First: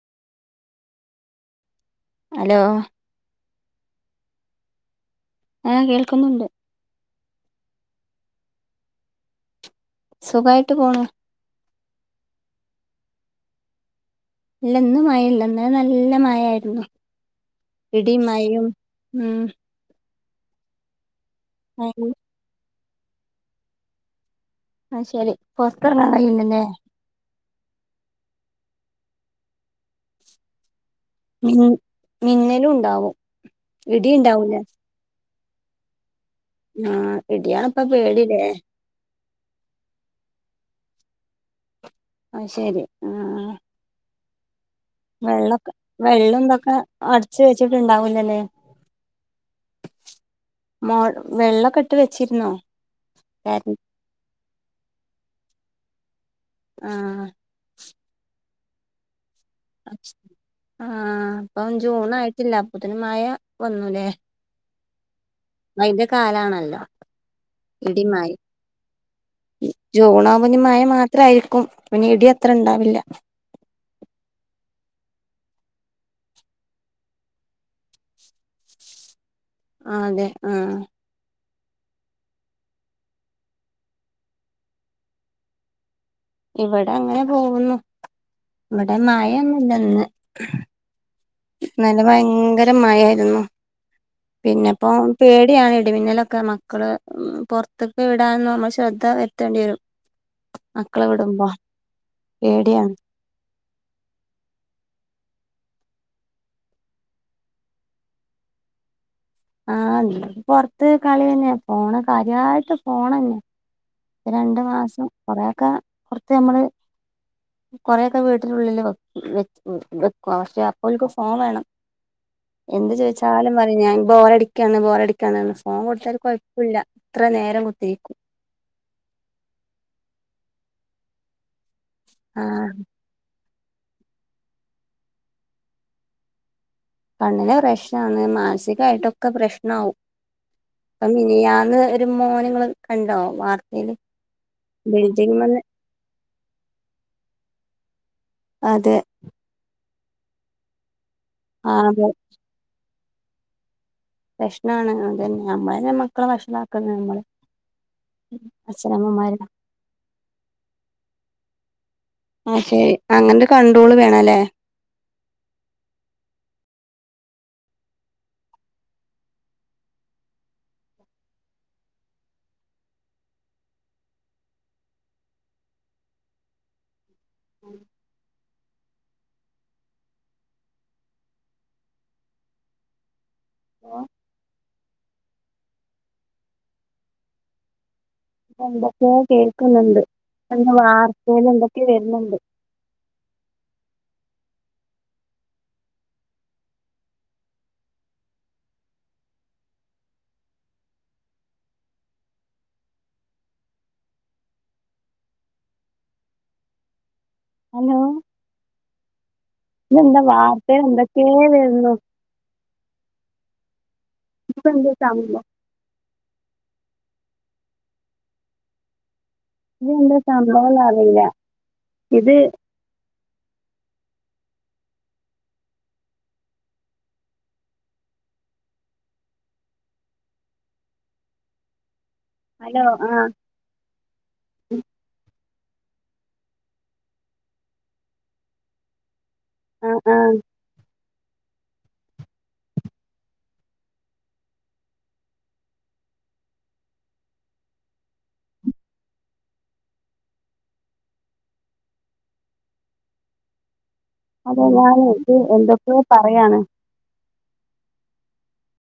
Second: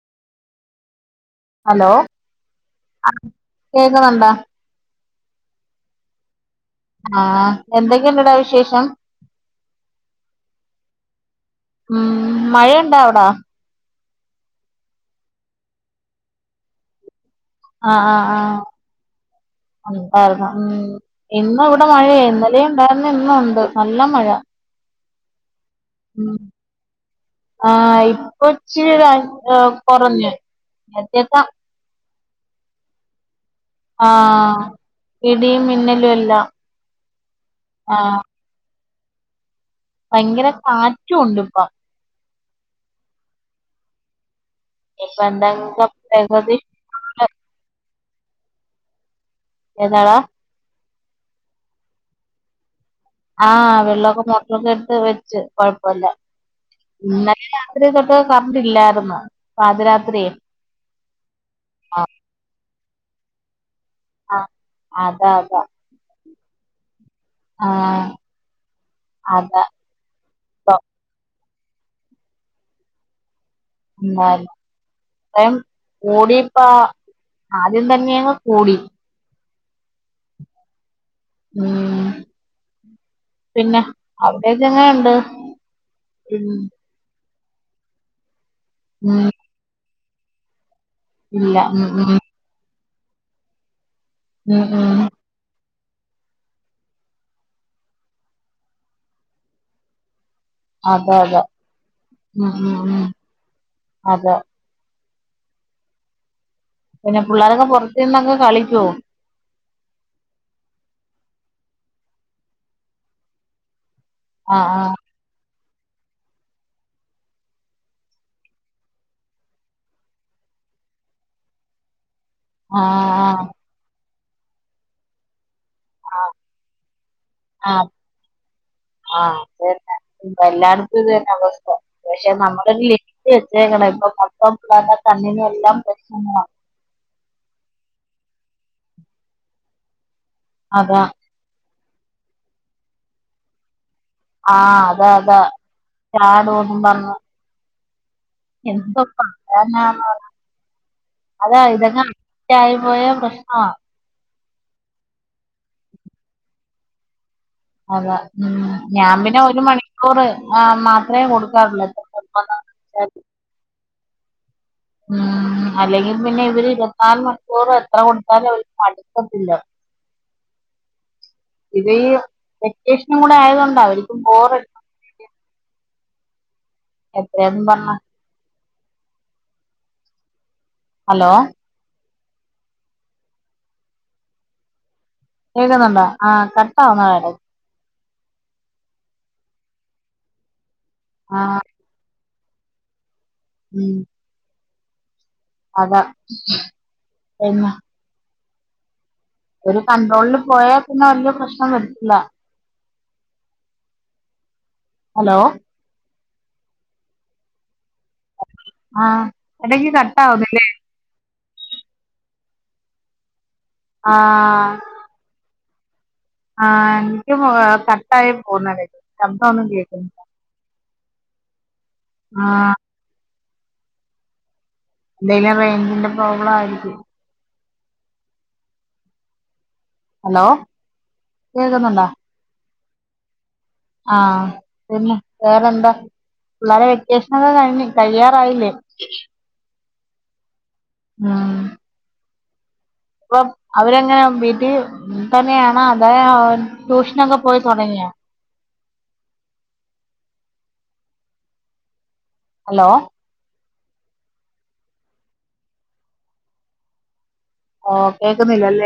Hello hello ആഹ് കേക്ക്ണ് ണ്ടോ ആഹ് കേൾക്കുന്നുണ്ട് ആഹ് എന്തെക്കെണ്ടടാ വിശേഷം സുഖായിട്ട് പോണു ഉം മഴണ്ടാ അവ്ടാ ഇല്ല ഇന്ന് മയല്ല ഇന്നലെ നല്ല മയയാര്ന്നു ആഹ് ആഹ് ഉം ആഹ് ഉണ്ടാര്ന്നു ഉം ഇന്ന് ഇവടെ ആഹ് മഴേര്ന്നു ഇ ന്നല്ലേ ണ്ടാർന്ന് ഇന്നുണ്ട് നല്ല മഴ അത് ശരി പൊർതറങ്ങാൻ ഉം കയ്യ്ണില്ലല്ലേ ആഹ് ഇപ്പൊച്ചിരി [unintelligible] കൊറഞ്ഞ് മറ്റേ മി മിന്നലുണ്ടാവും ആഹ് ഇടീം മിന്നലും എല്ലാം ആഹ് ഇടിയാണ്പ്പ ആഹ് പേടിലേ ഭയങ്കര കാറ്റുണ്ട്പ്പം അത് ശെരി ആഹ് ഇപ്പൊ വെള്ളൊക്കെ എന്തെങ്കിലും വെള്ളും പ്രകൃതി തൊക്കെ അടിച്ച് വെച്ച്ട്ട്ണ്ടാവുല്ലല്ലേ എന്താടാ മോ വെള്ളൊക്കട്ട് വെച്ചിര്ന്നോ ആഹ് വെള്ളൊക്കെ മോട്ട്റൊക്കെട്ട് വെച്ച് കൊഴപ്പല്ല ആഹ് ഇന്നലെ രാവി ലേ തൊട്ട് കറണ്ടില്ലാര്ന്നു പാതിരാത്രേ ആഹ് ഇപ്പം ജൂണായ്ട്ടില്ല അപ്പൊത്തിനും മയ വന്നുലേ ആഹ് അതാ അതാ പ്പയിന്റെ കാലാണല്ലോ ആഹ് ഇടിം മയിം അതാ ജൂണാവ്മ്പൊ ഞ് മയ മാത്രാരിക്കും പിന്നെ ഇടി അത്ര ഇണ്ടാവില്ല ന്നാലും [unintelligible] കൂടിപ്പാ ആദ്യം തന്നെയങ്ങ് കൂടി ആതെ ആഹ് ഉം പിന്നെ അവ്ടെയൊക്കെ എങ്ങെനെണ്ട് ഇവടെ അങ്ങനെ പോവുന്നു ഇവിടെ ഉം മയൊന്നുല്ല ഇന്ന് ഇല്ല ഉം ഇന്നലെ ഉം ഭയങ്കര മയാരുന്നു ഉം പിന്നെപ്പോ ഉം പേടിയാണ് ഇടിമിന്നലൊക്കെ മക്കള് പൊർത്ത്ക്ക്‌ വിടാനും നമ്മള് ശ്രദ്ധ വരുത്തേണ്ടി വരും മക്കളെ അതെ അതെ വിടുമ്പോ ഉം ഉം പേടിയാണ് ഉം അതെ പിന്നെ പുള്ളേരൊക്കെ പൊറത്ത് ഇര്ന്നങ്ങ് കളിക്കോ ആഹ് [unintelligible] പൊറത്ത് കളി തന്നെ ഫോണ് കാര്യായിട്ട് ഫോണന്നെ രണ്ട് ആഹ് ആഹ് മാസം കൊറേഒക്കെ പൊറത്ത് ഞമ്മള് കൊറെഒക്കെ വീട്ടിലുള്ളില് വെ വെ വെക്കു പക്ഷേ അപ്പോ ഓൽക്ക് ഫോം വേണം എന്ത് ആഹ് ആഹ് ചോയിച്ചാലും പറയും ഞാൻ ബോറടിക്കാണ് ബോറടി ക്കാണ് ഫോൺ കൊടുത്താരു കൊയപ്പുല്യ എത്ര നേരം ആഹ് കുത്തിരിക്കും ആഹ് അതന്നെ എല്ലാട്ത്തും ഇതന്നെ അവസ്ഥ പക്ഷെ ആഹ് നമ്മലൊരു ലിമി റ്റ് വെച്ചേക്ണ് ഇപ്പൊ മൊത്തം കണ്ണിൻ എല്ലാം പ്രശ്നങ്ങള കണ്ണിന് പ്രശ്നാണ് മാനസികായിട്ടൊക്കെ പ്രശ്നാവും അതാ അത് മി നി ഞാന്ന് ഒര് മോനങ്ങള് കണ്ടോ വാർത്തേല് ആഹ് അതെ അതെ ബിൽഡിങ്മന്ന് ചാടൂന്നുംപറഞ് അതെ എന്തോ പറയാന ആഹ് അതെ [unintelligible] [unintelligible] ആയി പോയ പ്രശ്നാ പ്രശ്നാണ് അതന്നെ നമ്മളന്നെ മക്കളെ വഷ്ളാക്കുന്നേ നമ്മളേ അതെ ഉം ഞാ പിന്നെ ഒരു മണിക്കൂറ് മാത്രേ കൊടുക്കാറൊള്ളൂ അത് ശെരി അങ്ങനെ കൻഡ്രോള് വേണല്ലേ ഉം അല്ലെങ്കി പിന്നെ ഇവര് ഇരുപത്തിനാല് മണിക്കൂറും എത്ര കൊടുത്താലും ഇവർക്ക്‌ മടുക്കത്തില്ല. പിന്ന ഈ വെക്കേഷ്നും കുട ആയത്കൊണ്ട അവര്ക്ക്‌ ബോ എത്രാന്നും പറ്ഞ്ഞ. ഹലോ. ഓഹ്. കേ‌ക്ന്നുണ്ടൊ ആഹ് കട്ടാവുന്ന [unintelligible] എന്തൊക്കേ കേക്കുന്ന്ണ്ട് വാർതേല് ആഹ് എന്തൊക്കെ വരുന്നുണ്ട്. ഉം. അത പിന്ന. ഒരു കൺട്രോൾല് പോയാ പിന്നെ വല്യെ പ്രശ്നം വരില്ല. ഹലോ. ഹലോ. ആഹ്. ഇടക്ക് ഇതെന്താ കട്ടാവുന്നില്ലേ വാർത്തെ എന്തൊക്കേ വെര്ണു. ആഹ്. ചമ്പൊ ആഹ് എനിക്കും കട്ടായി പോന്നെടെ ശബ്ദൊന്നും കേക്ക്ന്നില്ല. സംഭവൊന്നും അറിയില്ല ഇത്. ആഹ് എന്തേലും റെയ്ഞ്ചിന്റെ പ്രോബ്ലം ആയിരിക്കും. ഹലോ കേൾക്കുന്നുണ്ടൊ? ഹലോ ആഹ്. ആഹ് പിന്നെ വേറെന്ത? പിള്ളാരെ വെക്കേഷ്നൊക്കെ കഴിഞ് കയ്യാറായില്ലെ? ആഹ് ആഹ്. ആഹ്. ഇപ്പൊ അവരെങ്ങന വീട്ടി തന്നെയാണോ അതോ ട്യൂഷനൊക്കെ പോയി തൊടങ്ങിയോ? ഹലോ. അതെ ഞാനെ ഇത് എന്തൊക്ക്യോ പറയാണ്. ഓഹ് കേക്ക്ന്നില്ലലെ.